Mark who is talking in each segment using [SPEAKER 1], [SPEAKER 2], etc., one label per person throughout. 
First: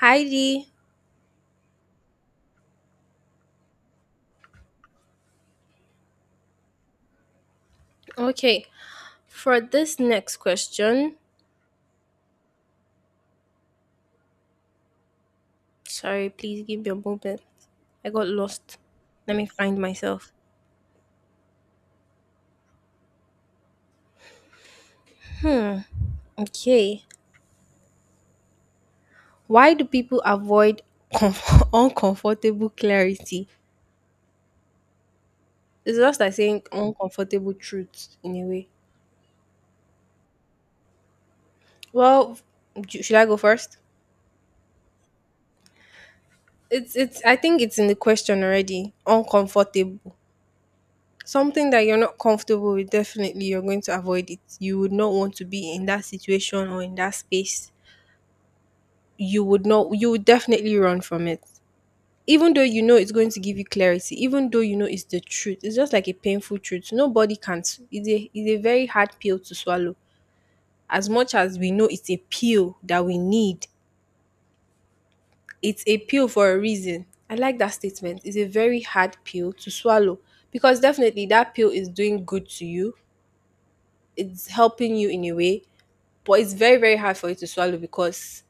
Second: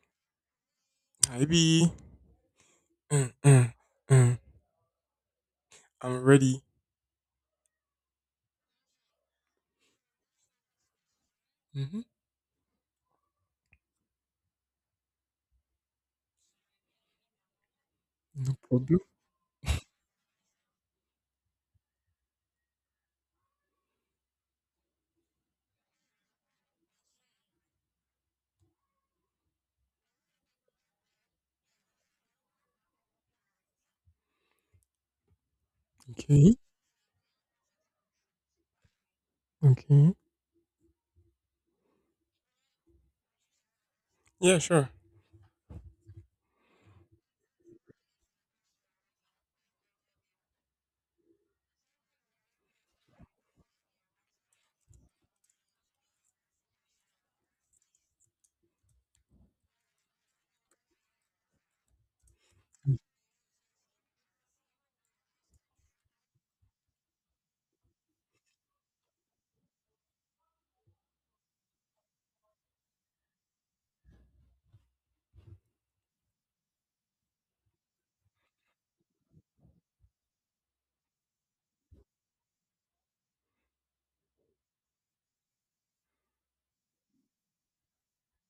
[SPEAKER 1] Heidi.
[SPEAKER 2] Maybe. Mm, mm, mm. I'm ready.
[SPEAKER 1] Okay, for this next question,
[SPEAKER 2] Hmm.
[SPEAKER 1] sorry, please give me a moment. I got
[SPEAKER 2] No
[SPEAKER 1] lost.
[SPEAKER 2] problem.
[SPEAKER 1] Let me find myself. Hmm. Okay. Why do people avoid uncomfortable clarity? It's just like
[SPEAKER 2] Okay.
[SPEAKER 1] saying uncomfortable truths in a way.
[SPEAKER 2] Okay.
[SPEAKER 1] Well, should I go first?
[SPEAKER 2] Yeah, sure.
[SPEAKER 1] It's it's. I think it's in the question already. Uncomfortable. Something that you're not comfortable with, definitely you're going to avoid it. You would not want to be in that situation or in that space. You would not, you would definitely run from it. Even though you know it's going to give you clarity, even though you know it's the truth, it's just like a painful truth. It's a very hard pill to swallow. As much as we know it's a pill that we need, it's a pill for a reason. I like that statement. It's a very hard pill to swallow because definitely that pill is doing good to you. It's helping you in a way, but it's very very hard for you to swallow because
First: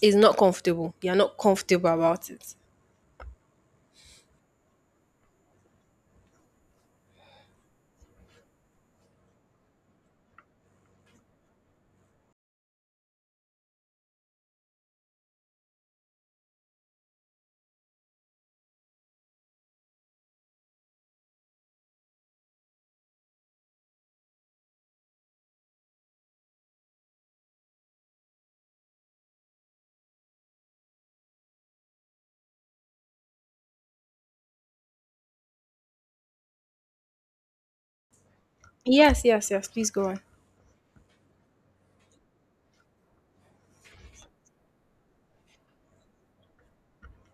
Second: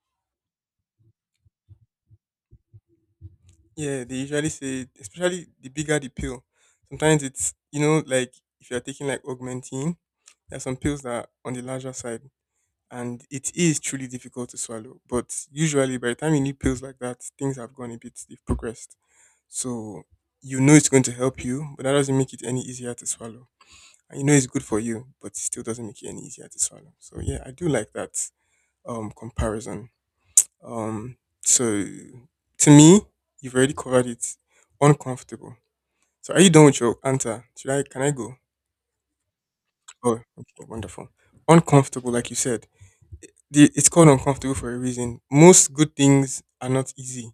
[SPEAKER 1] it's not comfortable. You're not comfortable about it.
[SPEAKER 2] Yeah, they usually say, especially the bigger the pill. Sometimes it's, like if you're taking like augmentin, there are some pills that are on the larger side, and it is truly difficult to swallow. But usually, by the time you need pills like that, things have gone a bit, they've progressed. So you know it's going to help you, but that doesn't make it any easier to swallow. And you know it's good for you, but it still doesn't make it any easier to swallow. So yeah, I do like that comparison. So to me, you've already covered it. Uncomfortable. So are you done with your answer? Should I Can I go?
[SPEAKER 1] Yes, yes, yes. Please go
[SPEAKER 2] Oh,
[SPEAKER 1] on.
[SPEAKER 2] okay, wonderful. Uncomfortable, like you said. The, it's called uncomfortable for a reason. Most good things are not easy.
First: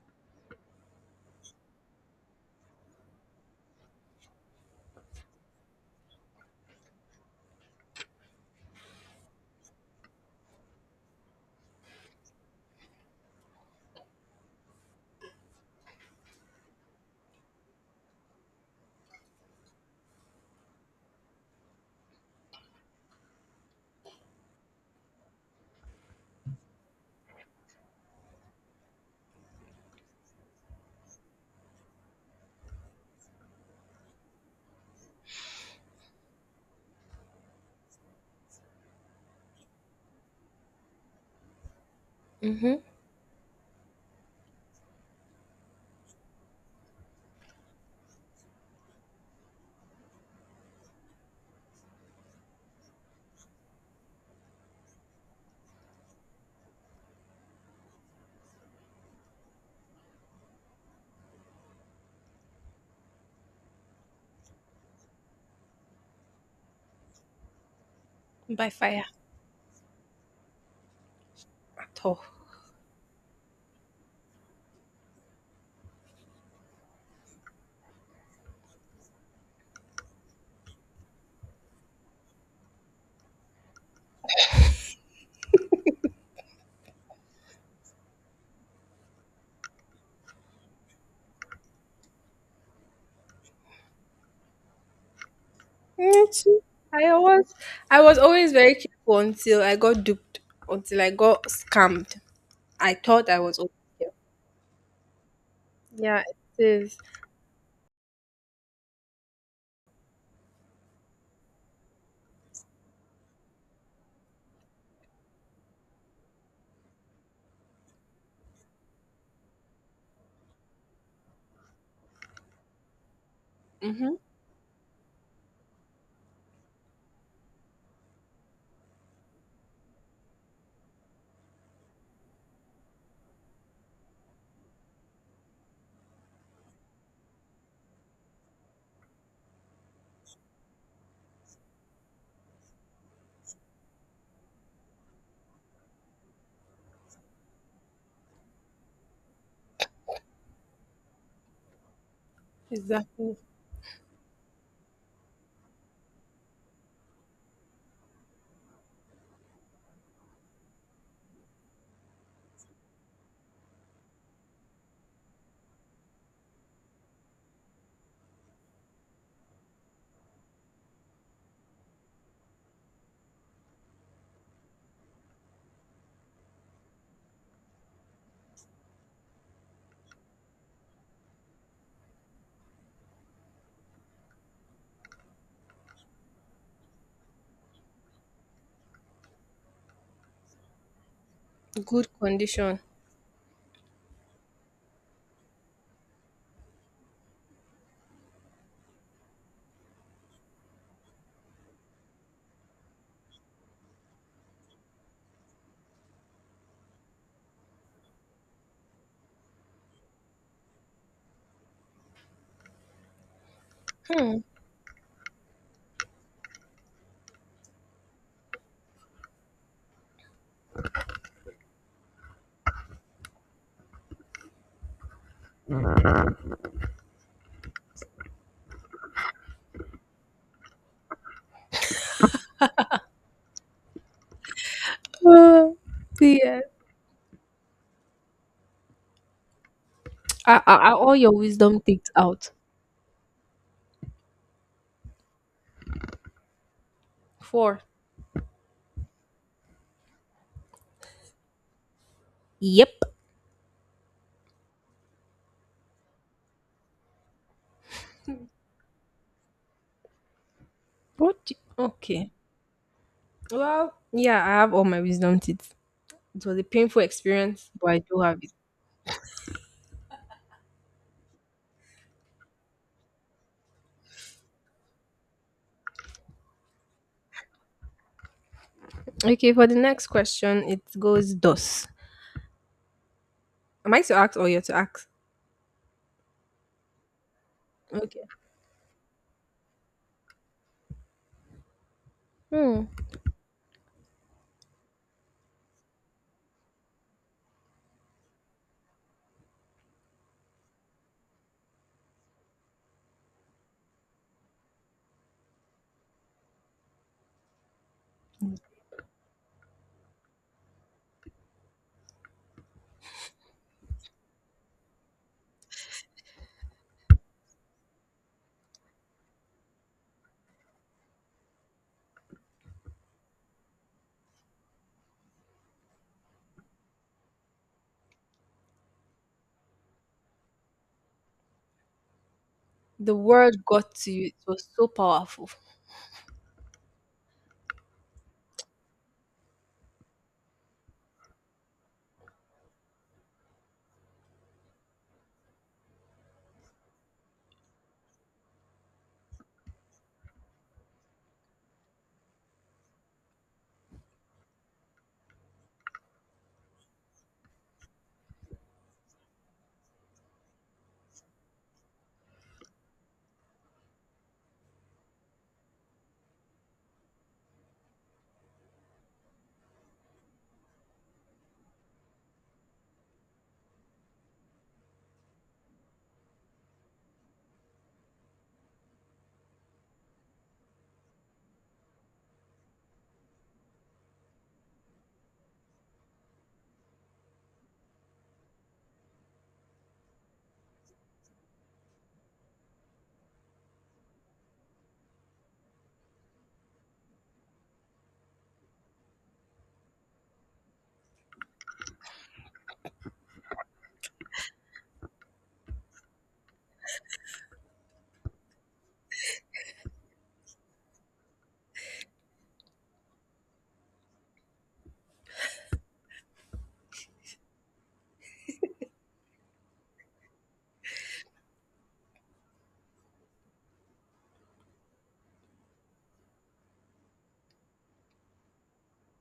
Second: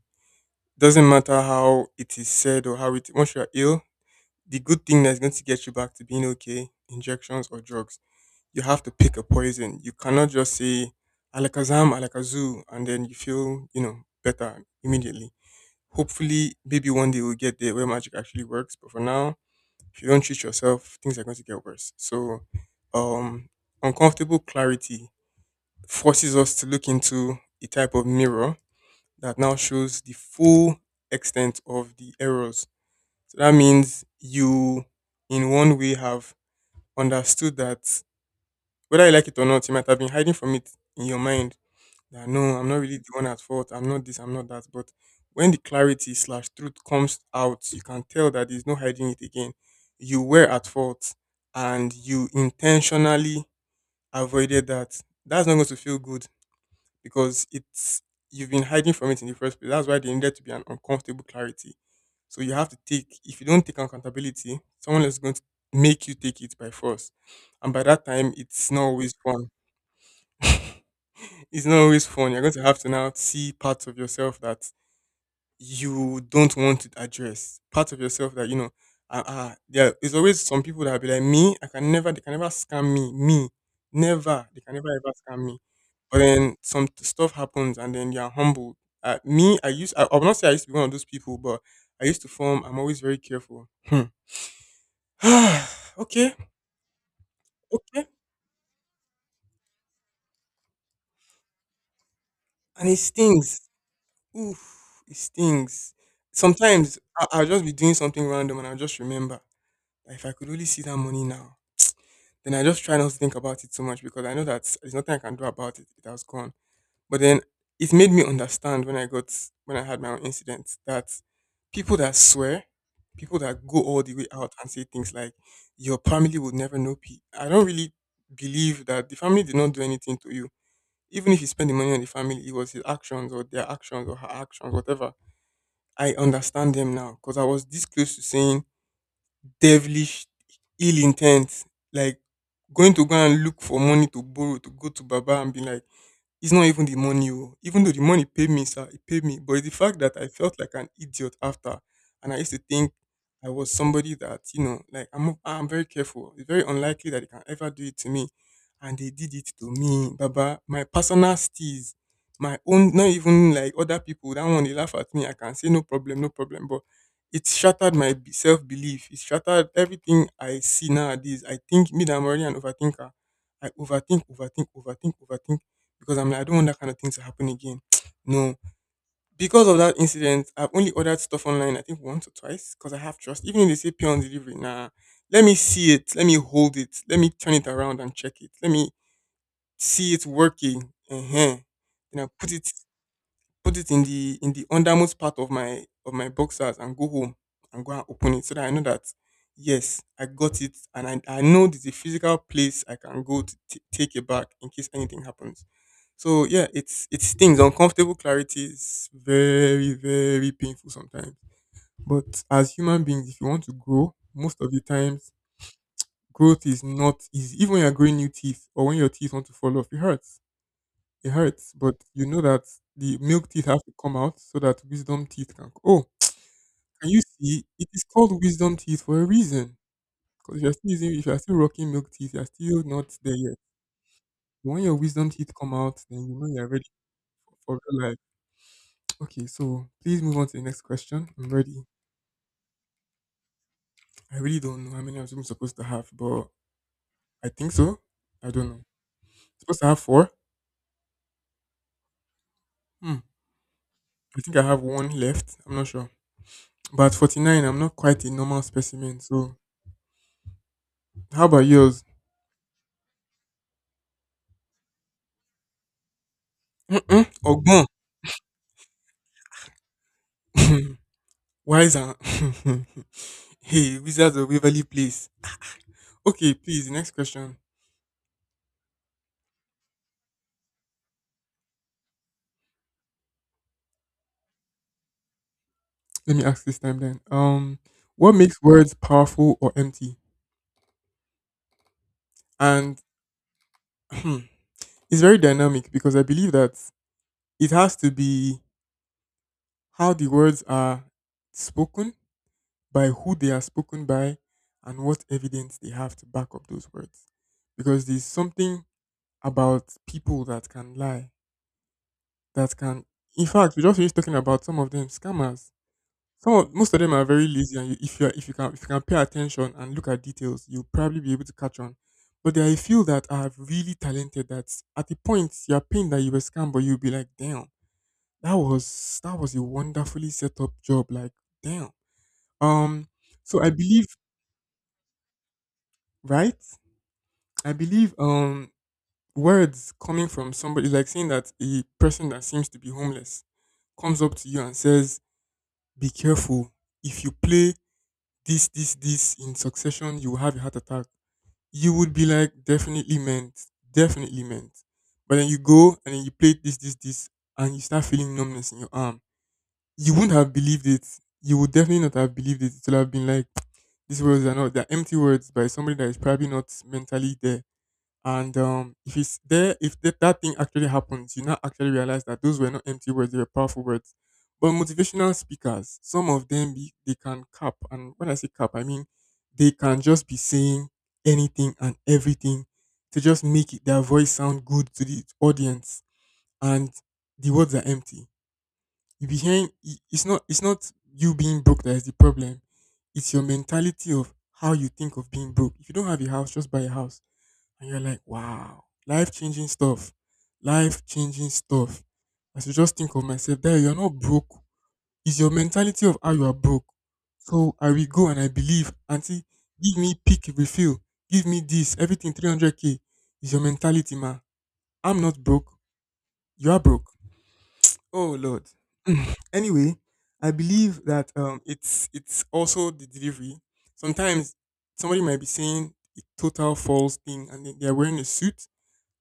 [SPEAKER 2] Doesn't matter how it is said or how it once you are ill, the good thing that's going to get you back to being okay, injections or drugs, you have to pick a poison. You cannot just say alakazam, alakazoo, and then you feel, you know, better immediately. Hopefully, maybe one day we'll get there where magic actually works. But for now, if you don't treat yourself, things are going to get worse. So, um, uncomfortable clarity forces us to look into a type of mirror that now shows the full extent of the errors. So that means you, in one way, have understood that whether you like it or not, you might have been hiding from it in your mind that no, I'm
[SPEAKER 1] Mm-hmm.
[SPEAKER 2] not really the one at fault. I'm not this. I'm not that. But when the clarity slash truth comes out, you can tell that there's no hiding it again. You were at fault, and you intentionally avoided that. That's not going to feel good because it's you've been hiding from it in the first place. That's why there needed to be an uncomfortable clarity. So you have to take. If you don't take accountability, someone is going to make you take it by force, and by that time,
[SPEAKER 1] By
[SPEAKER 2] it's not
[SPEAKER 1] fire
[SPEAKER 2] always fun. It's not
[SPEAKER 1] at
[SPEAKER 2] always
[SPEAKER 1] all.
[SPEAKER 2] fun. You're going to have to now see parts of yourself that you don't want to address. Parts of yourself that you know. There is always some people that be like me. I can never. They can never scam me. Me, never. They can never ever scam me. But then some stuff happens, and then you're humbled. Me, I will not say I used to be one of those people, but I used to form. I'm always very careful. Hmm.
[SPEAKER 1] Me
[SPEAKER 2] Okay.
[SPEAKER 1] too. I was I
[SPEAKER 2] Okay.
[SPEAKER 1] was always very careful until I got duped, until I got scammed.
[SPEAKER 2] And
[SPEAKER 1] I
[SPEAKER 2] it
[SPEAKER 1] thought I was
[SPEAKER 2] stings.
[SPEAKER 1] okay.
[SPEAKER 2] Oof, it stings.
[SPEAKER 1] Yeah, it
[SPEAKER 2] Sometimes
[SPEAKER 1] is.
[SPEAKER 2] I'll just be doing something random and I'll just remember that if I could only see that money now, then I just try not to think about it so much because I know that there's nothing I can do about it. It has gone. But then it made me understand when I had my own incident that people that swear, people that go all the
[SPEAKER 1] Mm-hmm.
[SPEAKER 2] way out and say things like your family would never know P. I don't really believe that the family did not do anything to you. Even if you spend the money on the family, it was his actions or their actions or her actions, whatever. I understand them now because I was this close to saying devilish, ill intent, like going to go and look for money to borrow to go to Baba and be like, it's not even the money, oh. Even though the money paid me, sir, it paid me. But it's the fact that I felt like an idiot after, and I used to think
[SPEAKER 1] Exactly.
[SPEAKER 2] I was somebody that you know, like I'm very careful. It's very unlikely that they can ever do it to me, and they did it to me, Baba. My personal steez, my own, not even like other people. That one they laugh at me. I can say no problem, no problem. But it shattered my self belief. It shattered everything I see nowadays. I think me that I'm already an overthinker. I overthink, overthink, overthink, overthink because I'm like, I don't want that kind of thing to happen again. No. Because of that incident, I've only ordered stuff online, I think once or twice, because I have trust. Even if they say pay on delivery, nah, let me see it, let me hold it, let me turn it around and check it, let me see it working. Uh-huh.
[SPEAKER 1] Good
[SPEAKER 2] And I put it
[SPEAKER 1] condition.
[SPEAKER 2] put it in the undermost part of my boxers and go home and go and open it so that I know that yes, I got it and I know there's a physical place I can go to take it back in case anything happens. So yeah, it stings. Uncomfortable clarity is very, very painful sometimes. But as human beings, if you want to grow, most of the times growth is not easy. Even when you're growing new teeth or when your teeth want to fall off, it hurts. It hurts, but you know that the milk teeth have to come out so that wisdom teeth can. Oh, can you see? It is called wisdom teeth for a reason. Because if you're still using, if you're still rocking milk teeth, you're still not there yet. When your wisdom teeth
[SPEAKER 1] Ah,
[SPEAKER 2] come out, then you know
[SPEAKER 1] yeah.
[SPEAKER 2] you're ready for real life. Okay, so please move on to
[SPEAKER 1] Are,
[SPEAKER 2] the
[SPEAKER 1] are,
[SPEAKER 2] next
[SPEAKER 1] are all
[SPEAKER 2] question.
[SPEAKER 1] your
[SPEAKER 2] I'm
[SPEAKER 1] wisdom
[SPEAKER 2] ready.
[SPEAKER 1] takes out?
[SPEAKER 2] I really don't know how many I'm supposed to have, but I think
[SPEAKER 1] Four.
[SPEAKER 2] so. I don't know. Supposed to have four.
[SPEAKER 1] Yep.
[SPEAKER 2] Hmm. I think I have one left. I'm not sure. But at 49, I'm not quite a normal specimen. So
[SPEAKER 1] What?
[SPEAKER 2] how about yours?
[SPEAKER 1] Okay. Well, yeah, I have all my wisdom teeth. It was a painful
[SPEAKER 2] Mm-mm.
[SPEAKER 1] experience,
[SPEAKER 2] Ogbon.
[SPEAKER 1] but I do have it.
[SPEAKER 2] Wiser. Hey, Wizards of Waverly Place. Okay, please, the next question.
[SPEAKER 1] Okay, for the next question, it goes dos. Am I to ask or you're to ask?
[SPEAKER 2] Let me ask this time then.
[SPEAKER 1] Okay.
[SPEAKER 2] What makes words powerful or empty?
[SPEAKER 1] Hmm.
[SPEAKER 2] And it's very dynamic because I believe that it has to be how the words are spoken, by who they are spoken by, and what evidence they have to back up those words. Because there's something about people that can lie that can in fact we just finished talking about some of them scammers, most of them are very lazy and you, if you can pay attention and look at details, you'll probably be able to catch on, but there are a few that are really talented that at the point you're pained that you were scammed, but you'll be like, damn, that was a wonderfully set up job, like, damn. um
[SPEAKER 1] The
[SPEAKER 2] so
[SPEAKER 1] word
[SPEAKER 2] I
[SPEAKER 1] got
[SPEAKER 2] believe,
[SPEAKER 1] to you. It was so powerful.
[SPEAKER 2] right, I believe, words coming from somebody like saying that a person that seems to be homeless comes up to you and says, "Be careful. If you play this, this, this in succession, you will have a heart attack." You would be like, "Definitely meant. Definitely meant." But then you go and then you play this, this, this, and you start feeling numbness in your arm. You wouldn't have believed it. You would definitely not have believed it. It would have been like, these words are not, they're empty words by somebody that is probably not mentally there. And if it's there, if that thing actually happens, you now actually realize that those were not empty words; they were powerful words. But motivational speakers, some of them be, they can cap, and when I say cap, I mean they can just be saying anything and everything to just make it, their voice sound good to the audience, and the words are empty. You be hearing it's not you being broke that is the problem, it's your mentality of how you think of being broke. If you don't have a house, just buy a house, and you're like, wow, life changing stuff, life changing stuff. As you just think of myself that you're not broke, it's your mentality of how you are broke. So I will go and I believe auntie, give me peak refill, give me this, everything 300K is your mentality, ma. I'm not broke, you are broke. Oh Lord. Anyway, I believe that it's also the delivery. Sometimes somebody might be saying a total false thing and then they're wearing a suit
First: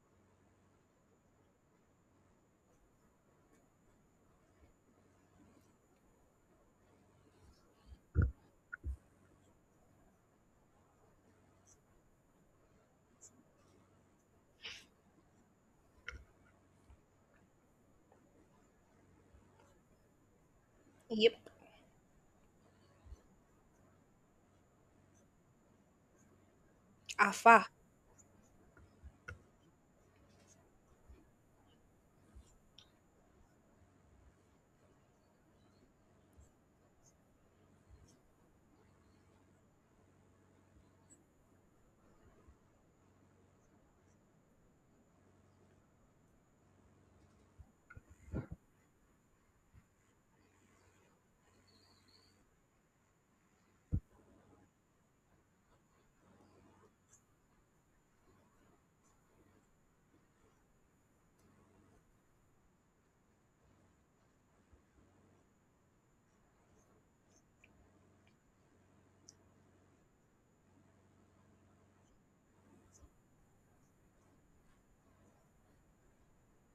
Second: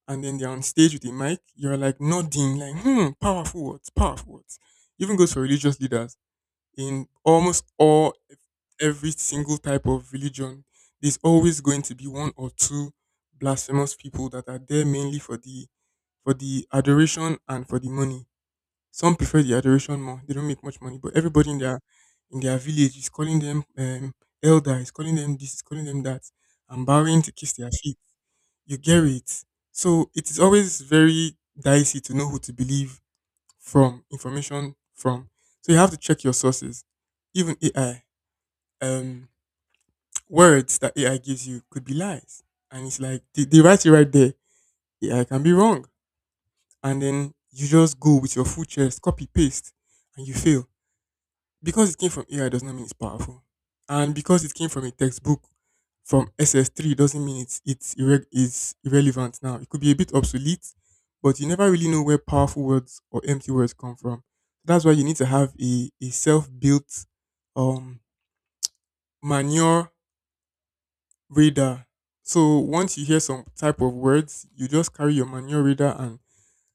[SPEAKER 2] and then they're on stage with a mic, you're like nodding, like, hmm, powerful words, powerful words. Even goes for religious leaders. In almost all every single type of religion, there's always going to be one or two blasphemous people that are there mainly for the adoration and for the money. Some prefer the adoration more. They don't make much money, but
[SPEAKER 1] Yep.
[SPEAKER 2] everybody in their village is calling them elder, is calling them this, is calling them that, and bowing to kiss
[SPEAKER 1] Afa.
[SPEAKER 2] their feet. You get it. So it is always very dicey to know who to believe from information from. So you have to check your sources. Even AI, um, words that AI gives you could be lies, and it's like they write it right there. AI can be wrong, and then you just go with your full chest, copy paste, and you fail because it came from AI does not mean it's powerful, and because it came from a textbook from SS3 doesn't mean it's irrelevant now. It could be a bit obsolete, but you never really know where powerful words or empty words come from. That's why you need to have a self built um manure radar. So once you hear some type of words, you just carry your manure radar and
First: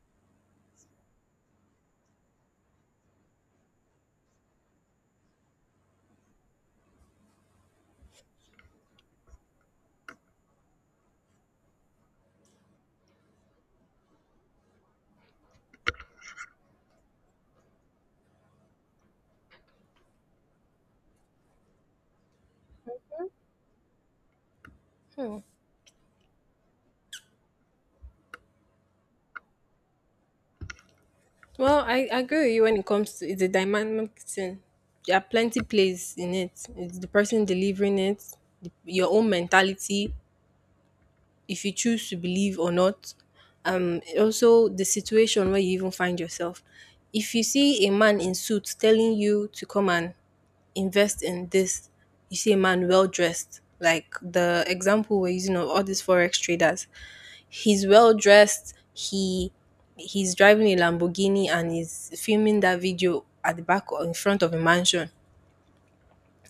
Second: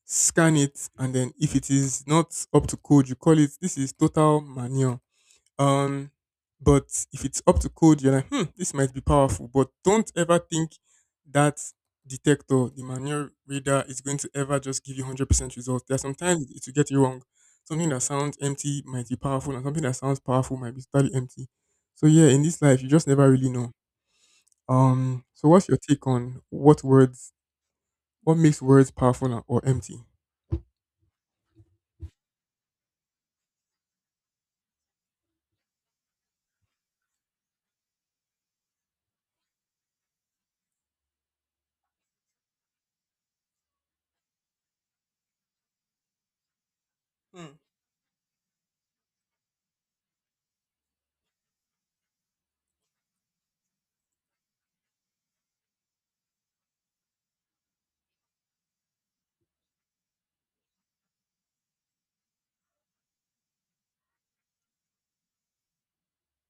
[SPEAKER 2] scan it, and then if it is not up to code, you call it this is total manure um, but if it's up to code, you're like, hmm, this might be powerful. But don't ever think that detector, the manual reader, is going to ever just give you 100% results. There are sometimes it will get you wrong. Something that sounds empty might be powerful, and something that sounds powerful might be totally empty. So yeah, in this life, you just never really know. So what's your take on what words, what makes words powerful or empty?
[SPEAKER 1] Well, I agree with you when it comes to it's a dynamic thing. There are plenty plays in it. It's the person delivering it, the, your own mentality, if you choose to believe or not. Also the situation where you even find yourself. If you see a man in suit telling you to come and invest in this, you see a man well dressed, like the example we're using of all these forex traders. He's well dressed. He's driving a Lamborghini and he's filming that video at the back or in front of a mansion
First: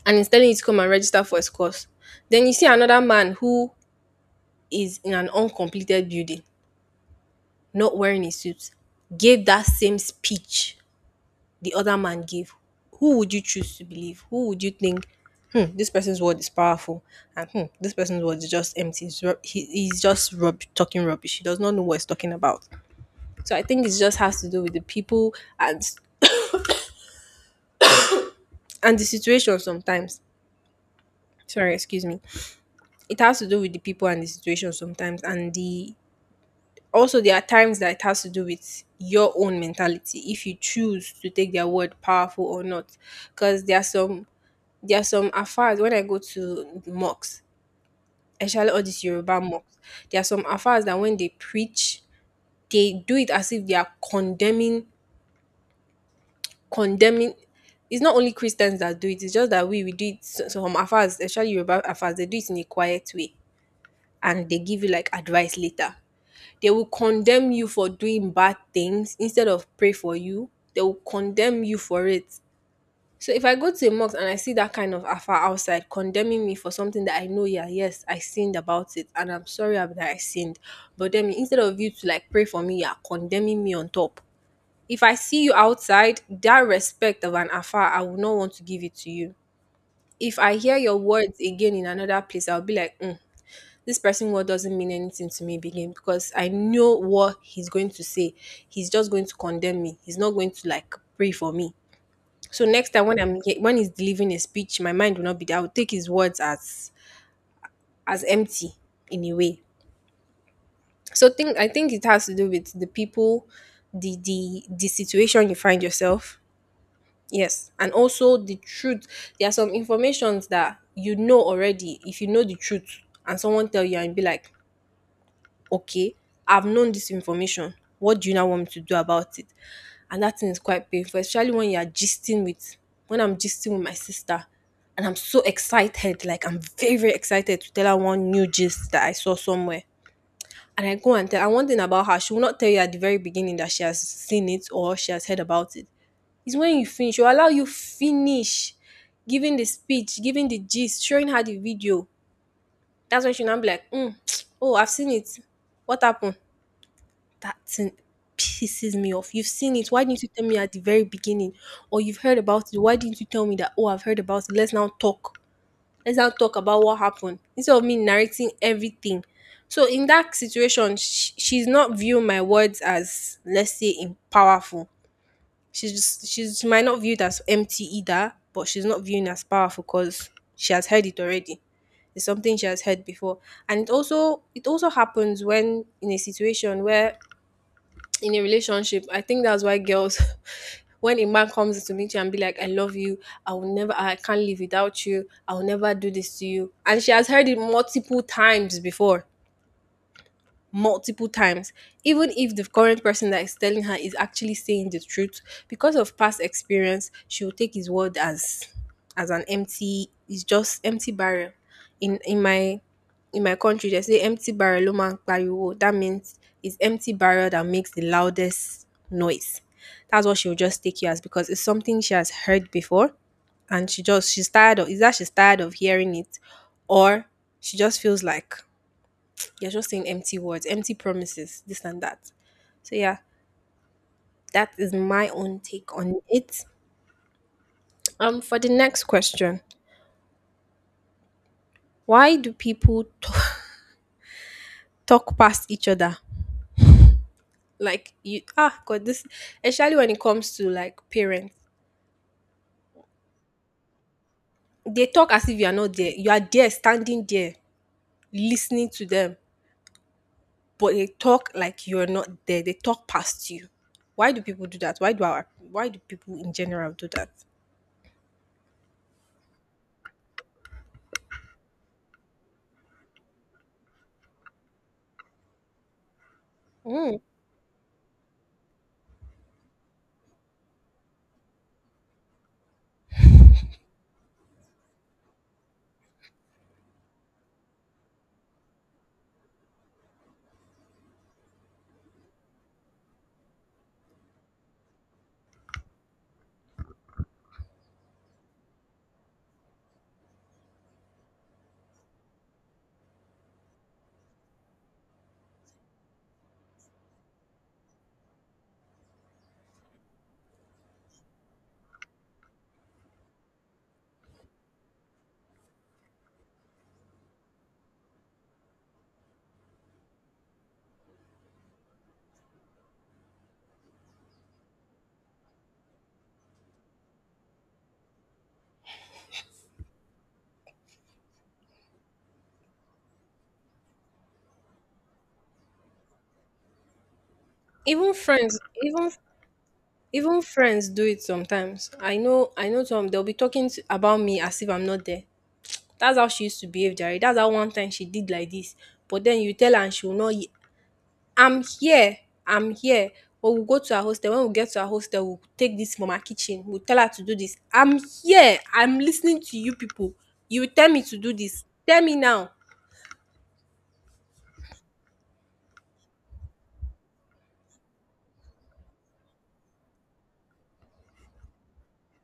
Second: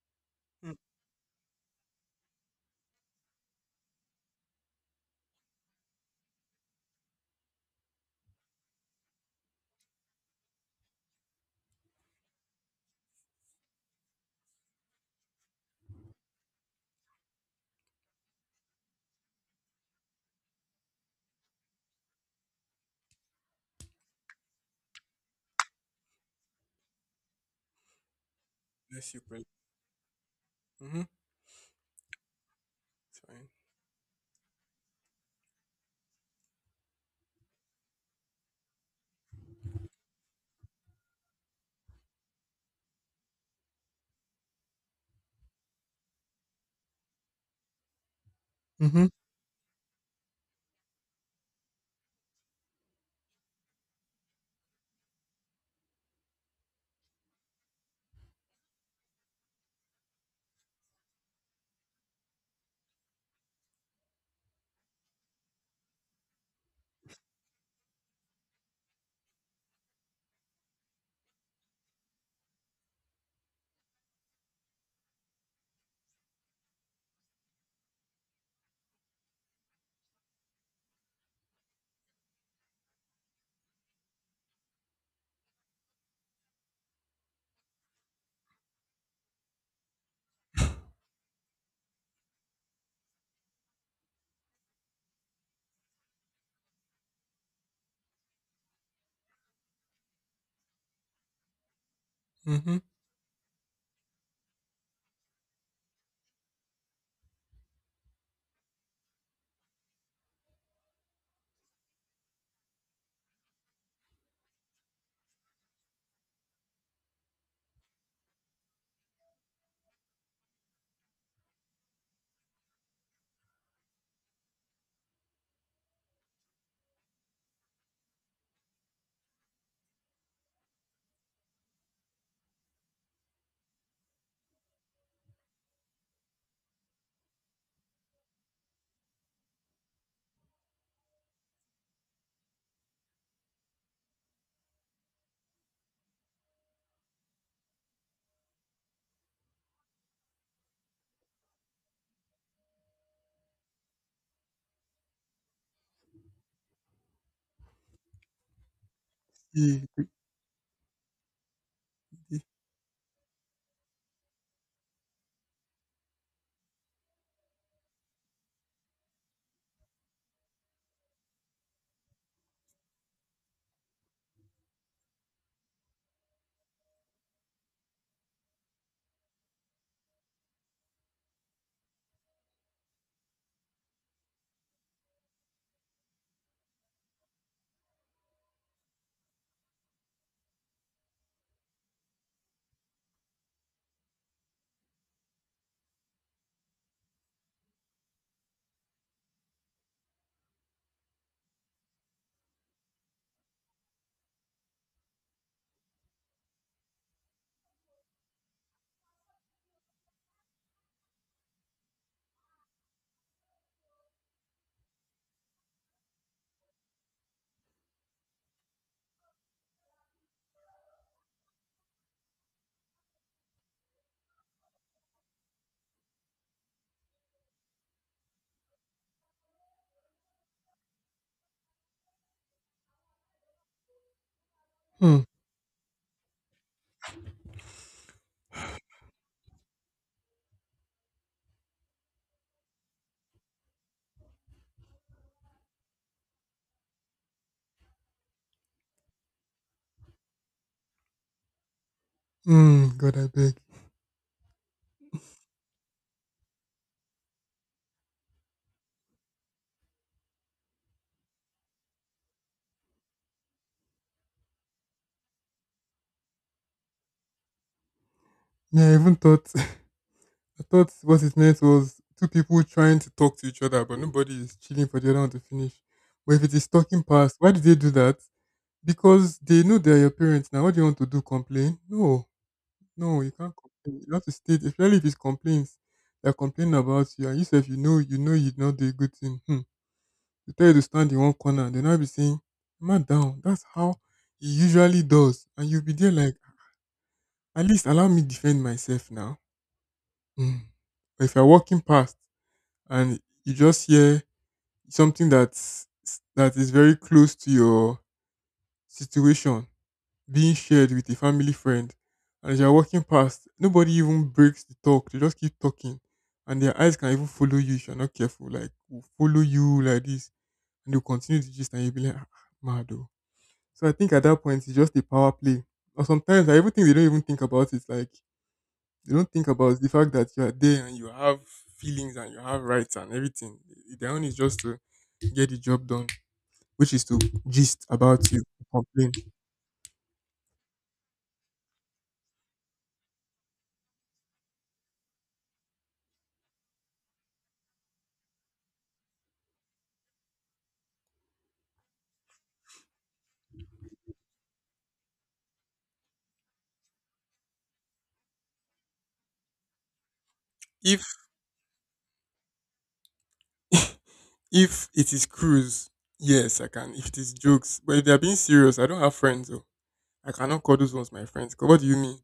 [SPEAKER 1] and he's telling you to come and register for his course. Then you see another man who is in an uncompleted building, not wearing a suit, gave that same speech the other man gave. Who would you choose to believe? Who would you think, hmm, this person's word is powerful, and hmm, this person's word is just empty. He's just talking rubbish. He does not know what he's talking about. So I think it just has to do with the people and the
[SPEAKER 2] Bless you, brother.
[SPEAKER 1] situation sometimes.
[SPEAKER 2] Mm-hmm.
[SPEAKER 1] Sorry, excuse me.
[SPEAKER 2] It's
[SPEAKER 1] It has to
[SPEAKER 2] fine.
[SPEAKER 1] do with the people and the situation sometimes, and the— Also, there are times that it has to do with your own mentality, if you choose to take their word powerful or not. Because there are some afars when I go to mocks, especially all these
[SPEAKER 2] Mm-hmm.
[SPEAKER 1] Yoruba mocks, there are some afars that when they preach, they do it as if they are condemning, condemning— it's not only Christians that do it, it's just that we do it some afars, especially Yoruba afars, they do it in a quiet way and they give you like advice later. They will condemn you for doing bad things instead of pray for you. They will condemn you for it. So if I go to a mosque and I see that kind of afa outside condemning me for something that I know, yeah, yes, I sinned about it and I'm sorry that I sinned. But then instead of you to like pray for me, you're condemning me on top. If I see you outside, that respect of an afa, I will not want to give it to you. If I hear your words again in another place, I'll be like, "Mm, this person word doesn't mean anything to me again because I know what he's going to say. He's just going to condemn me. He's not going to like pray for me." So
[SPEAKER 2] Mm-hmm.
[SPEAKER 1] next time when when he's delivering a speech, my mind will not be there. I will take his words as empty in a way. So think I think it has to do with the people, the situation you find yourself. Yes, and also the truth. There are some informations that you know already. If you know the truth, and someone tell you and be like, okay, I've known this information. What do you now want me to do about it? And that thing is quite painful, especially when you are when I'm gisting with my sister and I'm so excited, like I'm very, very excited to tell her one new gist that I saw somewhere. And I go and tell, and one thing about her, she will not tell you at the very beginning that she has seen it or she has heard about it. It's when you finish, she'll allow you finish giving the speech, giving the gist, showing her the video. That's when she'll now be like, mm, oh, I've seen it. What happened? That thing pisses me off. You've seen it.
[SPEAKER 2] Yeah.
[SPEAKER 1] Why didn't you tell me at the very beginning? Or you've heard about it. Why didn't you tell me that? Oh, I've heard about it. Let's now talk. Let's now talk about what happened instead of me narrating everything. So in that situation, sh she's not viewing my words as let's say in powerful. She might not view it as empty either, but she's not viewing it as powerful because she has heard it already. It's something she has heard before, and it also happens when in a situation where in a relationship. I think that's why girls, when a man comes to meet you and be like, I love you, I will never, I can't live without you, I will never do this to you. And she has heard it multiple times before, multiple times, even if the current person that is telling her is actually saying the truth, because of past experience, she will take his word as an empty it's just empty barrel. In in my in my country they say empty barrel ló máa ń pariwo. That means it's empty barrel that makes the loudest noise. That's what she will just take you as because it's something she has heard before and she's tired of hearing it, or she just feels like you're just saying empty words, empty promises, this and that. So yeah, that is
[SPEAKER 2] Hmm.
[SPEAKER 1] my own take on it. For the next question, why do people talk past each other? Like you, ah, God, this— especially when it comes to like parents,
[SPEAKER 2] Mm, God, I beg.
[SPEAKER 1] they talk as if you are not there. You are there, standing there, listening to them, but they talk like you are not there. They talk past you. Why do people do that? Why do our— why do people in general do that?
[SPEAKER 2] Yeah, I even thought I thought what it meant was two people trying to talk to each other, but nobody is chilling for the other one to finish. But if it is talking
[SPEAKER 1] Mm.
[SPEAKER 2] past, why did they do that? Because they know they're your parents now. What do you want to do? Complain? No, no, you can't complain. You have to state, especially if it's complaints, they're complaining about you, and you say if you know, you know you did not do a good thing. Hmm. They tell you to stand in one corner, and they'll not be saying, "Man down." That's how he usually does, and you'll be there like, at least allow me defend myself now. Hmm. But if you're walking past. And you just hear something that is very close to your situation being shared with a family friend, and as you're walking past, nobody even breaks the talk, they just keep talking, and their eyes can even follow you if you're not careful, like will follow you like this, and they'll continue to gist and you'll be like, ah, mad oh. So I think at that point it's just a power play, or sometimes I even think they don't even think about it, like they don't think about the fact that you are there and you have feelings and you have rights and everything. Their own is just to get the job done, which is to gist
[SPEAKER 1] Even
[SPEAKER 2] about you,
[SPEAKER 1] friends,
[SPEAKER 2] complain.
[SPEAKER 1] even— even friends do it sometimes. I know some they'll be talking to, about me as if I'm not there. That's how she used to behave, Jerry. That's how one time she did like this. But then you tell her and she will not. Ye- I'm here. I'm here. But we'll go to our hostel. When we get to our hostel, we'll take this from our kitchen. We'll tell her to do this. I'm here. I'm listening to you people. You tell
[SPEAKER 2] If
[SPEAKER 1] me to do this. Tell me now.
[SPEAKER 2] if it is cruise, yes, I can. If it is jokes, but if they are being serious, I don't have friends. Though. I cannot call those ones my friends. 'Cause what do you mean?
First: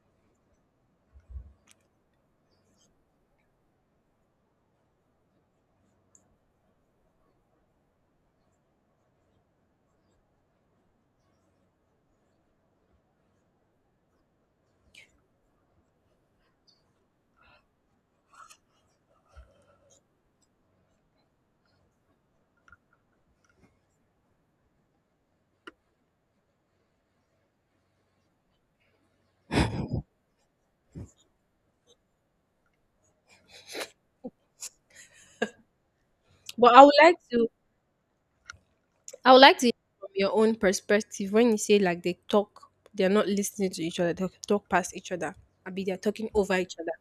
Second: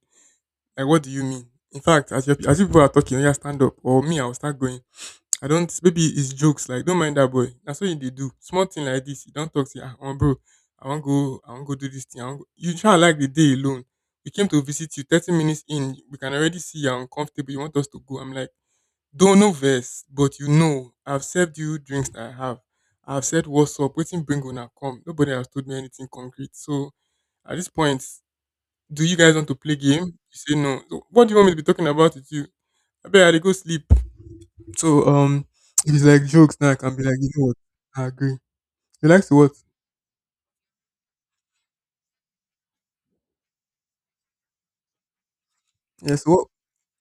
[SPEAKER 2] Like, what do you mean? In fact, as you people are talking, yeah, stand up. Or me, I'll start going. I don't. Maybe it's jokes. Like, don't mind that boy. That's what they do. Small thing like this. You don't talk. Say, ah, oh, bro, I want go. I want go do this thing. I want go. You try like the day alone. We came to visit you. 30 minutes in, we can already see you're uncomfortable. You want us to go. I'm like, don't know verse, but you know, I've served you drinks that I have. I've said what's up. Waiting, bring on come. Nobody has told me anything concrete. So at this point, do you guys want to play game? You say no. So, what do you want me to be talking about with you? I bet I go sleep. So if it's like jokes now,
[SPEAKER 1] But
[SPEAKER 2] I
[SPEAKER 1] I would
[SPEAKER 2] can be like,
[SPEAKER 1] like
[SPEAKER 2] you know
[SPEAKER 1] to—
[SPEAKER 2] what? I agree. You like
[SPEAKER 1] I
[SPEAKER 2] to
[SPEAKER 1] would
[SPEAKER 2] what?
[SPEAKER 1] like to hear from your own perspective when you say like they talk, they're not listening to each other, they talk past each other. I mean, they're
[SPEAKER 2] Yes.
[SPEAKER 1] talking
[SPEAKER 2] What?
[SPEAKER 1] over each other.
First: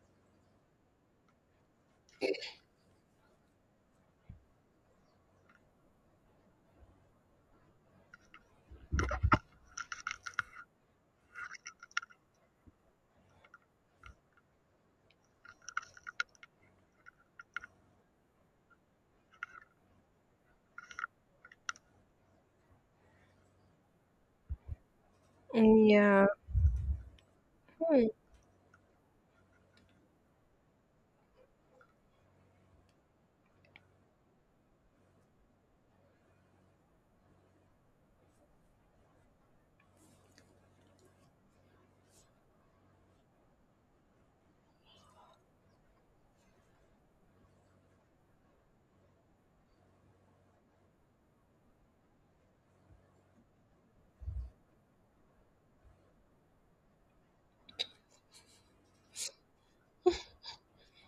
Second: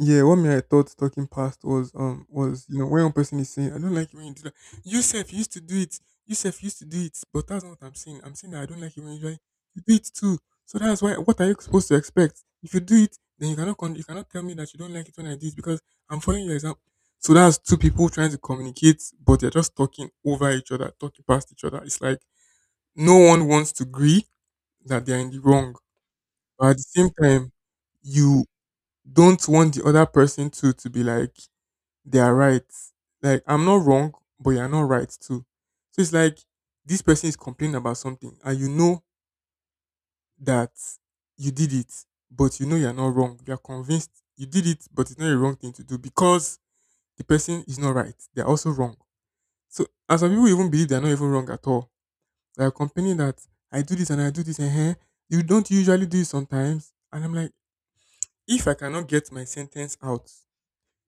[SPEAKER 2] Yeah, one me I thought talking past was you know when one person is saying I don't like it when you do that. Yourself used to do it. Yourself used to do it, but that's not what I'm saying. I'm saying that I don't like it when you do it. You do it too. So that's why. What are you supposed to expect? If you do it, then you cannot tell me that you don't like it when I do it because I'm following your example. So that's two people trying to communicate, but they're just talking over each other, talking past each other. It's like no one wants to agree that they're in the wrong,
[SPEAKER 1] Mm, yeah,
[SPEAKER 2] but at the same time,
[SPEAKER 1] mm,
[SPEAKER 2] you don't want the other person to be like they are right. Like I'm not wrong, but you're not right too. So it's like this person is complaining about something, and you know that you did it, but you know you're not wrong. You're convinced you did it, but it's not a wrong thing to do because the person is not right. They're also wrong. So and some people even believe they're not even wrong at all. They're complaining that I do this and I do this and here. You don't usually do it sometimes. And I'm like, if I cannot get my sentence out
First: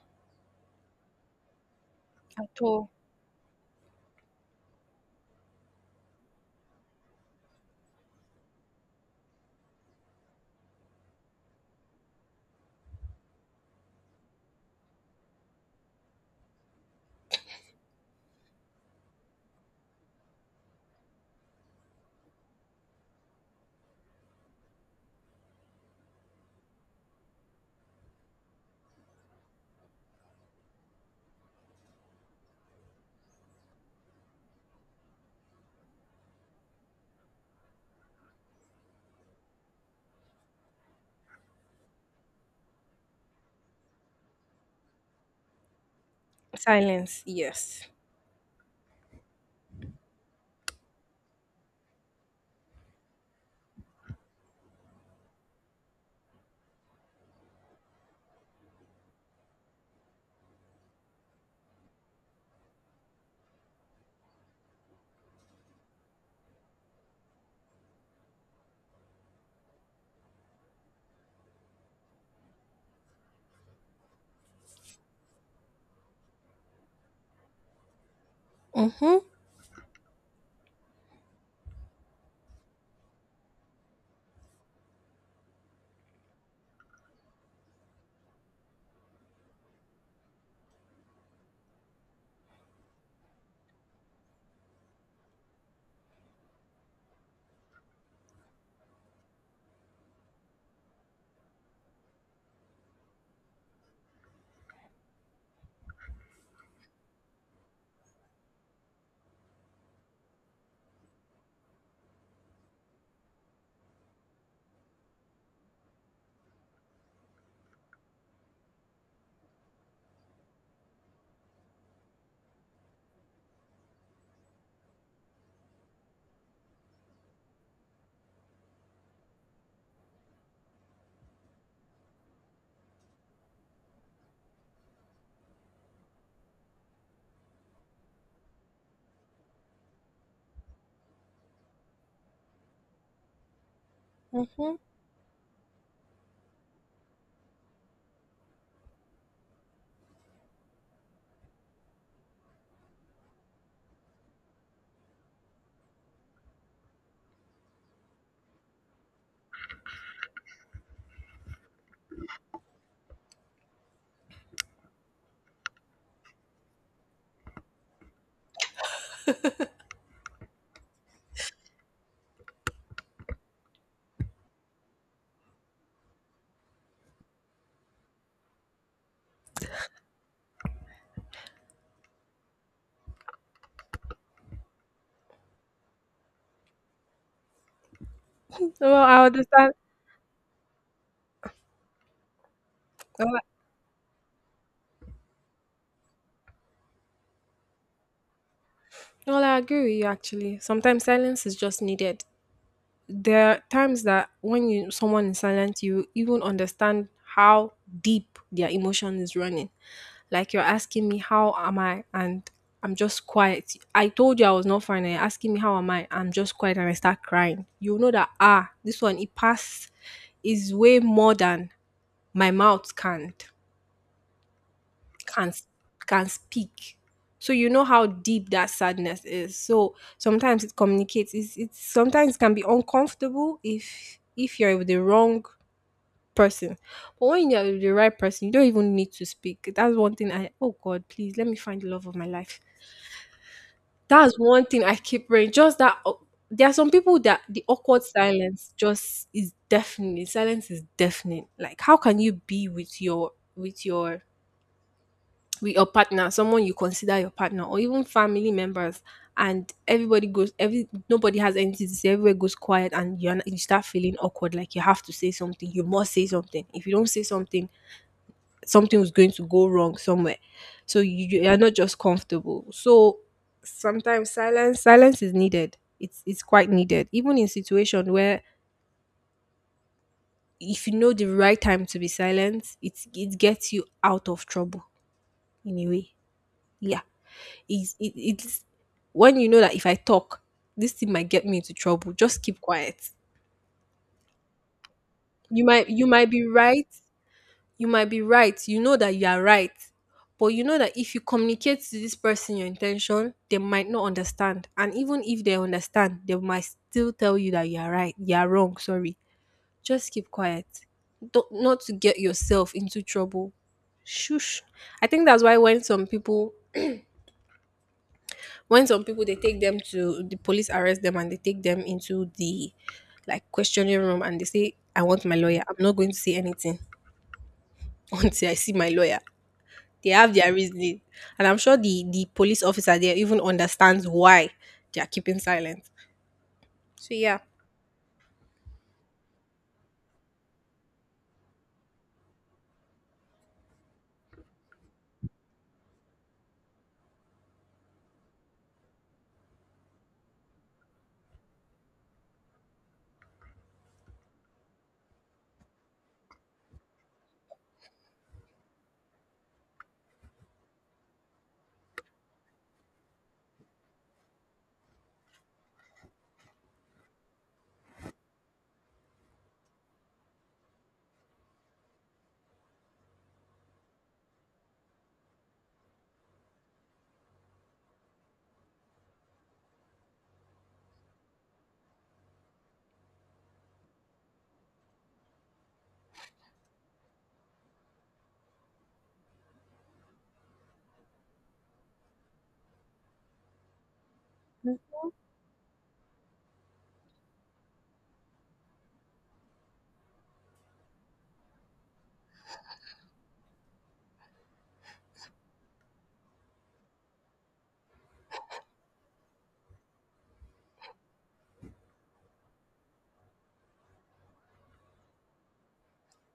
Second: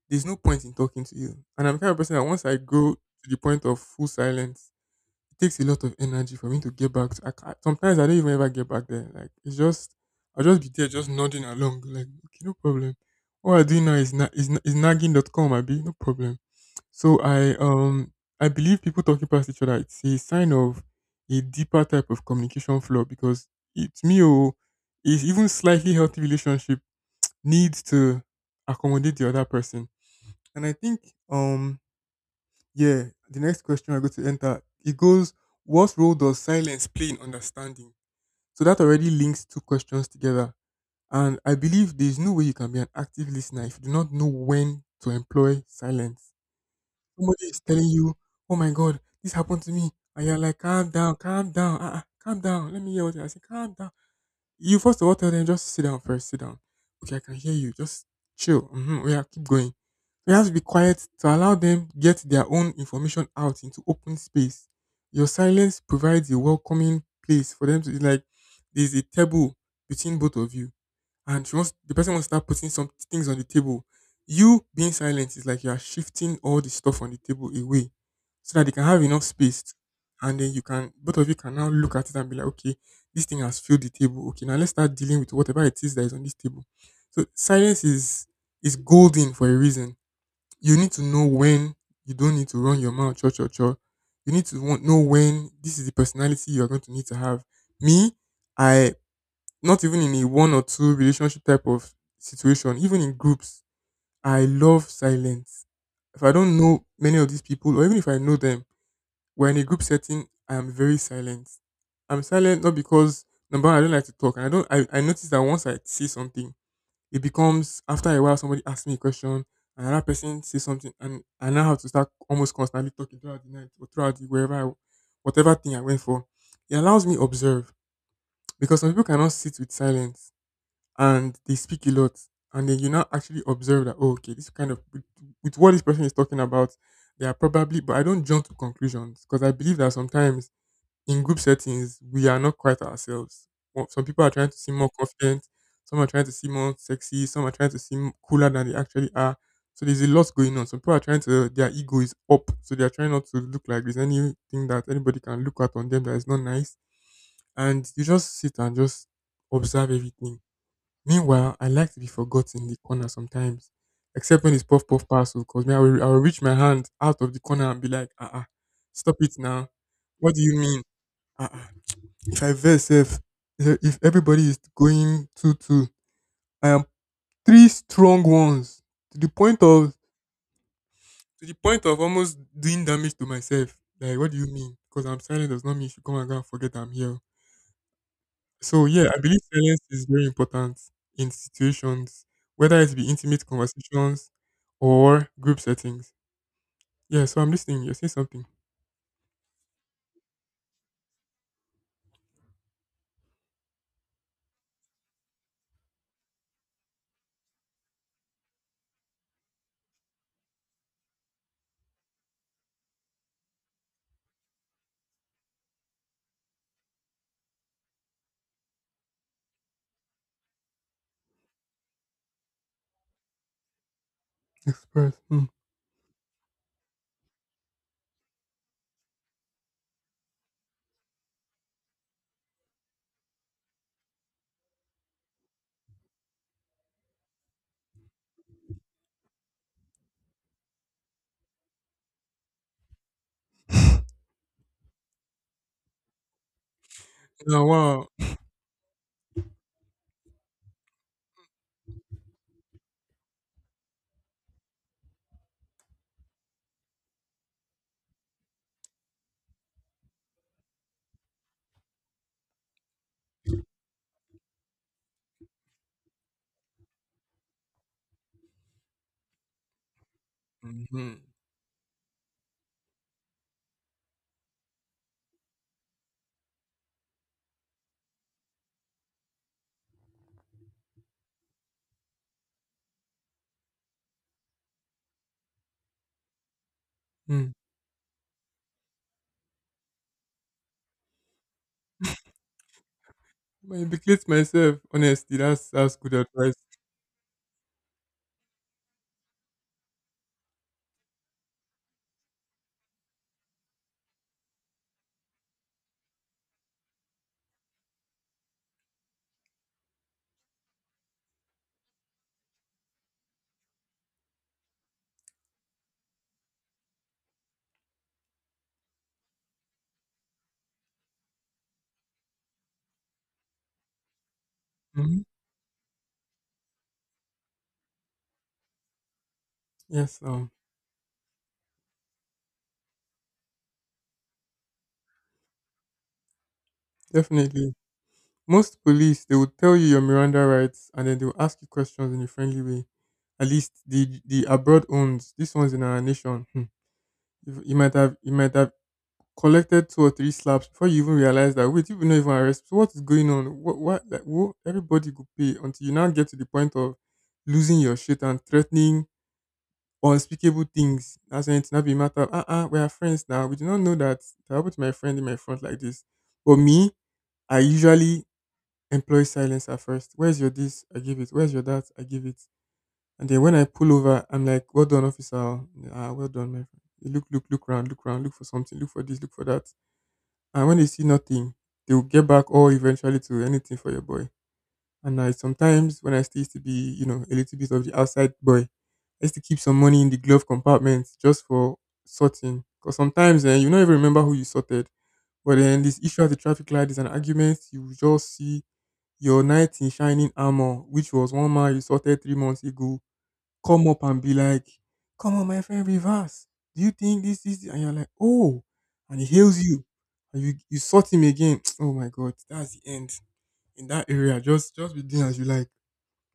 [SPEAKER 2] there's no point in talking to you. And I'm the kind of person that once I
[SPEAKER 1] at all.
[SPEAKER 2] go to the point of full silence, it takes a lot of energy for me to get back. To, I can't, sometimes I don't even ever get back there. Like it's just I'll just be there, just nodding along. Like okay, no problem. What I do now is is nagging.com. I be no problem. So I believe people talking past each other. It's a sign of a deeper type of communication flaw because it's me or is even slightly healthy relationship needs to accommodate the other person, and I think, yeah, the next question we're going to enter it goes, what role does silence play in understanding? So that already links two questions together. And I believe there is no way you can be an active listener if you do not know when to employ silence.
[SPEAKER 1] Silence,
[SPEAKER 2] Somebody is telling
[SPEAKER 1] yes.
[SPEAKER 2] you, "Oh my God, this happened to me," and you're like, "Calm down, calm down, calm down. Let me hear what you are saying. Calm down." You first of all tell them just sit down first, sit down. Okay, I can hear you. Just chill. Mm-hmm. Oh, yeah, keep going. You have to be quiet to allow them get their own information out into open space. Your silence provides a welcoming place for them to like. There's a table between both of you, and she wants the person wants to start putting some things on the table. You being silent is like you are shifting all the stuff on the table away so that they can have
[SPEAKER 1] Mm-hmm.
[SPEAKER 2] enough space, and then you can both of you can now look at it and be like, okay, this thing has filled the table. Okay, now let's start dealing with whatever it is that is on this table. So silence is golden for a reason. You need to know when you don't need to run your mouth, cho cho cho. You know when this is the personality you are going to need to have. Me, I not even in a one or two relationship type of situation, even in groups, I love silence. If I don't know many of these people, or even if I know them, we're in a group setting, I am very silent. I'm silent not because number one, I don't like to talk, and I don't. I notice that once I say something, it becomes after a while somebody asks me a question, and another person says something, and I now have to start almost constantly talking throughout the night or throughout the wherever, I, whatever thing I went for. It allows me observe because some people cannot sit with silence and they speak a lot. And then you now actually observe that, oh, okay, this kind of, with what this person is talking about, they are probably, but I don't jump to conclusions because I believe that sometimes in group settings, we are not quite ourselves. Well, some people are trying to
[SPEAKER 1] Mm-hmm.
[SPEAKER 2] seem more confident, some are trying to seem more sexy, some are trying to seem cooler than they actually are. So there's a lot going on. Some people are trying to, their ego is up. So they are trying not to look like there's anything that anybody can look at on them that is not nice. And you just sit and just observe everything. Meanwhile, I like to be forgotten in the corner sometimes, except when it's puff puff parcel. Cause me, I will reach my hand out of the corner and be like, ah uh-uh, stop it now. What do you mean? Ah uh-uh. if I verse if everybody is going two two, I am three strong ones to the point of to the point of almost doing damage to myself. Like, what do you mean? Because I'm silent does not mean you should come and go and forget I'm here. So
[SPEAKER 1] Well,
[SPEAKER 2] yeah, I
[SPEAKER 1] I
[SPEAKER 2] believe
[SPEAKER 1] understand.
[SPEAKER 2] silence is very important in situations, whether it be
[SPEAKER 1] Well, I
[SPEAKER 2] intimate conversations or group settings. Yeah, so I'm listening. You're saying something.
[SPEAKER 1] well, I agree with you actually. Sometimes silence is just needed. There are times that when you someone is silent, you even understand how deep their emotion is running. Like you're asking me how am I, and I'm just quiet. I told you I was not fine. And you're asking me how am I? I'm just quiet and I start crying. You know that ah, this one it passed— is way more than my mouth can't
[SPEAKER 2] Express. Hmm.
[SPEAKER 1] can can speak. So you know how deep that sadness is. So sometimes it communicates. It's sometimes can be uncomfortable if you're with the wrong person. But when you're with the right person, you don't even need to speak. That's one thing I oh God, please let me find the love of my life. That's one thing I keep praying. There are some people that
[SPEAKER 2] Now,
[SPEAKER 1] the awkward
[SPEAKER 2] wow.
[SPEAKER 1] silence just is deafening. Silence is deafening. Like how can you be with your partner, someone you consider your partner, or even family members, and everybody goes every nobody has anything to say. Everywhere goes quiet, and you start feeling awkward. Like you have to say something. You must say something. If you don't say something, something was going to go wrong somewhere. So
[SPEAKER 2] Mm-hmm.
[SPEAKER 1] you are not just comfortable. So sometimes silence is needed. It's quite needed. Even in situation where if you know the right time to be silent, it gets you out of trouble in a way. Yeah.
[SPEAKER 2] Mm.
[SPEAKER 1] It's when you know that if I talk, this thing might get me into trouble. Just keep quiet.
[SPEAKER 2] I implicate myself. Honestly, that's that's
[SPEAKER 1] You
[SPEAKER 2] good
[SPEAKER 1] might be
[SPEAKER 2] advice.
[SPEAKER 1] right you might be right you know that you are right, but you know that if you communicate to this person your intention, they might not understand, and even if they understand, they might still tell you that you are right, you are wrong, sorry, just keep quiet. Don't, Not to get yourself into trouble. Shush. I think that's why when some people, they take them to the police, arrest them, and they take them into the like questioning room, and they say, "I
[SPEAKER 2] Hmm.
[SPEAKER 1] want my lawyer, I'm not going to say anything until I see my lawyer." They
[SPEAKER 2] Yes,
[SPEAKER 1] have their reasoning. And I'm sure the police officer there even understands why they are keeping silent. So yeah.
[SPEAKER 2] definitely. Most police they will tell you your Miranda rights and then they will ask you questions in a friendly way. At least the abroad owns this one's in our nation. Hmm. You might have collected two or three slaps before you even realize that wait, you were not even arrested. So what is going on? What like whoa, everybody could pay until you now get to the point of losing your shit and threatening unspeakable things. That's when it's not be a matter of we are friends now. We do not know that that happened to my friend in my front like this. But me, I usually employ silence at first. Where's your this? I give it. Where's your that? I give it. And then when I pull over, I'm like, well done, officer. Ah, well done, my friend. You look, look, look round, look round, look for something, look for this, look for that, and when they see nothing, they will get back all eventually to anything for your boy. And I sometimes when I still used to be, you know, a little bit of the outside boy, I used to keep some money in the glove compartment just for sorting. Because sometimes eh, you don't even remember who you sorted. But then this issue at the traffic light is an argument. You will just see your knight in shining armor, which was one man you sorted 3 months ago, come up and be like, "Come on, my friend, reverse. Do you think this is?" And you're like, "Oh," and he hails you, and you sort him again. Oh my God, that's the end in that area. just be doing as you like,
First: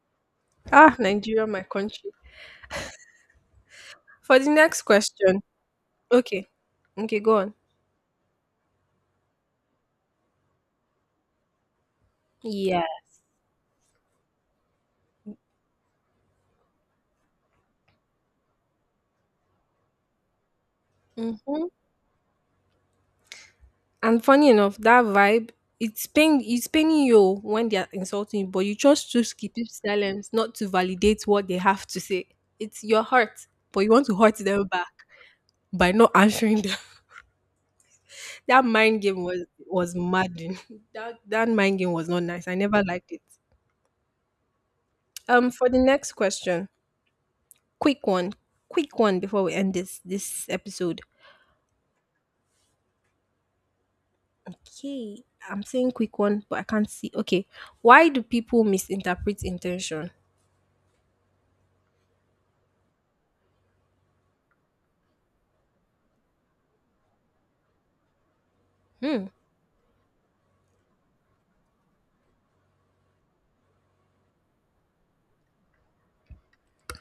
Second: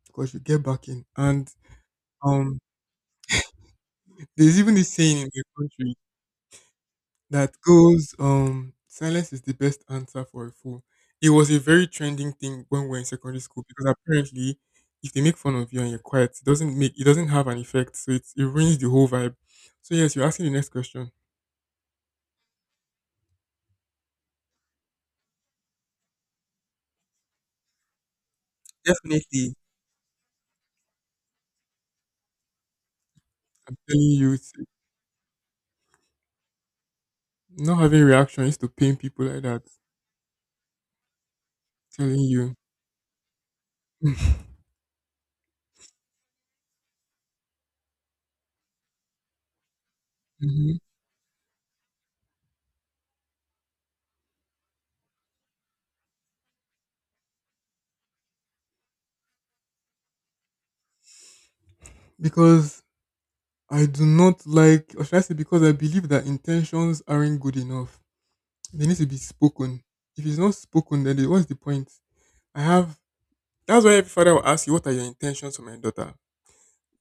[SPEAKER 2] because you get back
[SPEAKER 1] Ah,
[SPEAKER 2] in.
[SPEAKER 1] Nigeria,
[SPEAKER 2] And
[SPEAKER 1] my country.
[SPEAKER 2] um,
[SPEAKER 1] For the
[SPEAKER 2] there's even
[SPEAKER 1] next
[SPEAKER 2] this saying in
[SPEAKER 1] question.
[SPEAKER 2] the country
[SPEAKER 1] Okay. Okay, go
[SPEAKER 2] that
[SPEAKER 1] on.
[SPEAKER 2] goes, silence is the best answer for a fool. It was a very trending thing when
[SPEAKER 1] Yeah.
[SPEAKER 2] we were in secondary school because apparently if they make fun of you and you're quiet, it doesn't have an effect. So it ruins the whole vibe. So yes, you're asking the next question.
[SPEAKER 1] Mm-hmm. And funny enough, that vibe, it's paining you when they are insulting you, but you just choose to keep
[SPEAKER 2] Definitely.
[SPEAKER 1] silence, not to validate what they have to say. It's your heart,
[SPEAKER 2] I'm
[SPEAKER 1] but you want
[SPEAKER 2] telling
[SPEAKER 1] to
[SPEAKER 2] you,
[SPEAKER 1] hurt
[SPEAKER 2] it's,
[SPEAKER 1] them back by not answering them.
[SPEAKER 2] not having reaction used
[SPEAKER 1] That
[SPEAKER 2] to pain
[SPEAKER 1] mind game
[SPEAKER 2] people like
[SPEAKER 1] was
[SPEAKER 2] that.
[SPEAKER 1] was maddening. That mind game was
[SPEAKER 2] Telling
[SPEAKER 1] not nice.
[SPEAKER 2] you.
[SPEAKER 1] I never liked it. For the next question, quick one, before we end this
[SPEAKER 2] Mhm.
[SPEAKER 1] episode. Okay, I'm saying quick one, but I can't see. Okay, why do people misinterpret intention?
[SPEAKER 2] Because I do not like, or should I say, because I believe that intentions aren't good enough. They need to be
[SPEAKER 1] Hmm.
[SPEAKER 2] spoken. If it's not spoken, then what's the point? I have. That's why every father will ask you, "What are your intentions for my daughter?"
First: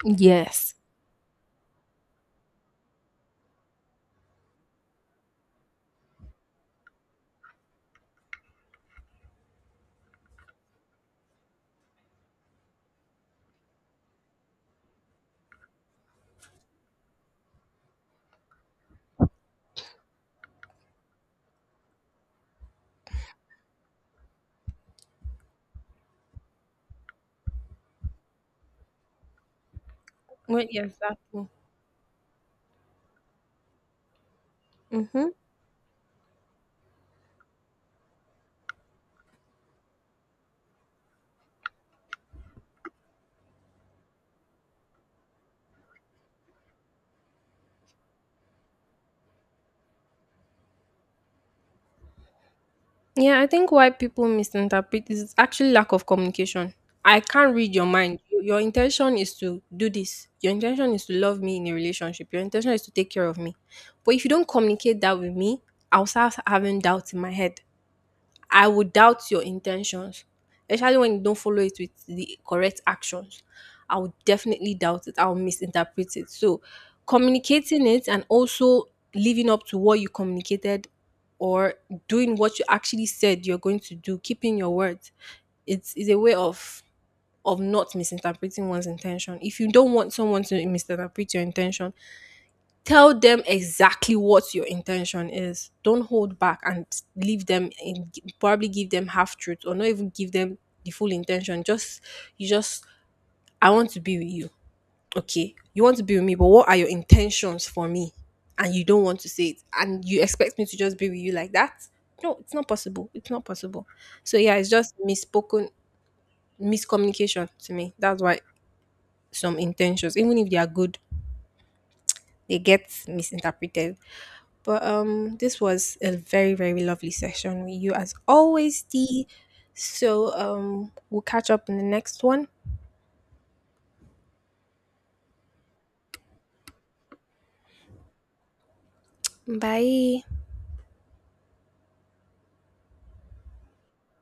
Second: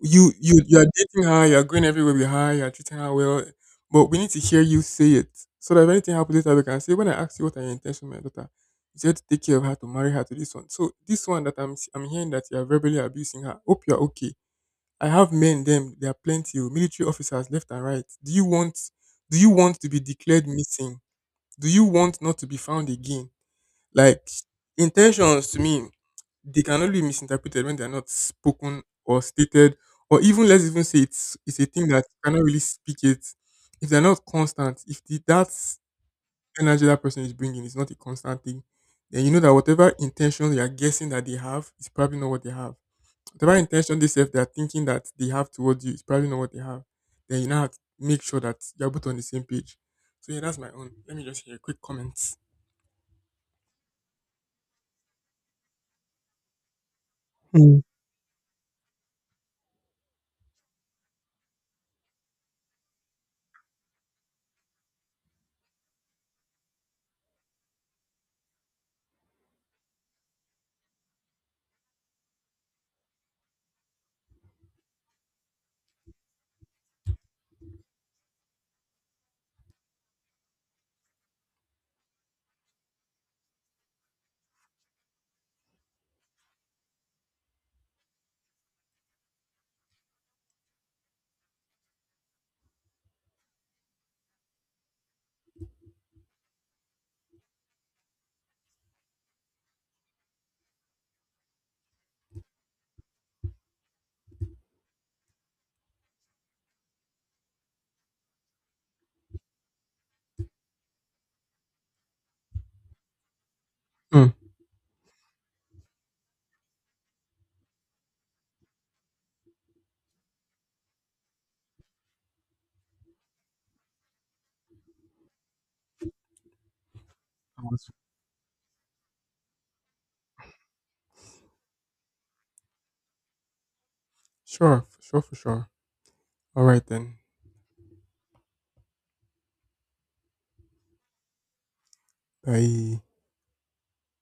[SPEAKER 2] You, you,
[SPEAKER 1] Yes.
[SPEAKER 2] you are dating her. You are going everywhere with her. You are treating her well, but we need to hear you say it so that if anything happens later, we can say, "When I asked you what are your intentions for my daughter, you said to take care of her, to marry her to this one." So this one that I'm hearing that you are verbally abusing her. Hope you are okay. I have men. Them, there are plenty. Oh, military officers left and right. Do you want? Do you want to be declared missing? Do you want not to be found again? Like intentions to me, they can only be misinterpreted when they're not spoken or stated, or even let's
[SPEAKER 1] Well,
[SPEAKER 2] even
[SPEAKER 1] yes,
[SPEAKER 2] say it's
[SPEAKER 1] that's.
[SPEAKER 2] it's a thing that you cannot really speak it. If they're not constant, if the,
[SPEAKER 1] Mm-hmm.
[SPEAKER 2] that energy that person is bringing is not a constant thing, then you know that whatever intention you are guessing that they have is probably not what they have. Whatever intention they say they are thinking that they have towards you is probably not what they have. Then you now have to make sure that you're both on the same page. So yeah, that's my own. Let me just hear quick comments.
[SPEAKER 1] Yeah, I think why people misinterpret is actually lack of communication. I can't read
[SPEAKER 2] Mm.
[SPEAKER 1] your mind. Your intention is to do this. Your intention is to love me in a relationship. Your intention is to take care of me. But if you don't communicate that with me, I'll start having doubts in my head. I would doubt your intentions, especially when you don't follow it with the correct actions. I would definitely doubt it. I'll misinterpret it. So, communicating it and also living up to what you communicated, or doing what you actually said you're going to do, keeping your words, it's a way of not misinterpreting one's intention. If you don't want someone to misinterpret your intention, tell them exactly what your intention is. Don't hold back and leave them and probably give them half truth, or not even give them the full intention. Just you just I want to be with you. Okay. You want to be with me, but what are your intentions for me? And you don't want to say it. And you expect me to just be with you like that? No, it's not possible. It's not possible.
[SPEAKER 2] Mm.
[SPEAKER 1] So yeah, it's just misspoken miscommunication to me. That's why some intentions, even if they are good, they get misinterpreted. But this was a very, very lovely session with you as always, Dee. So we'll catch up in the next one.
[SPEAKER 2] Sure, for sure, for sure. All right then.
[SPEAKER 1] Bye.
[SPEAKER 2] Bye.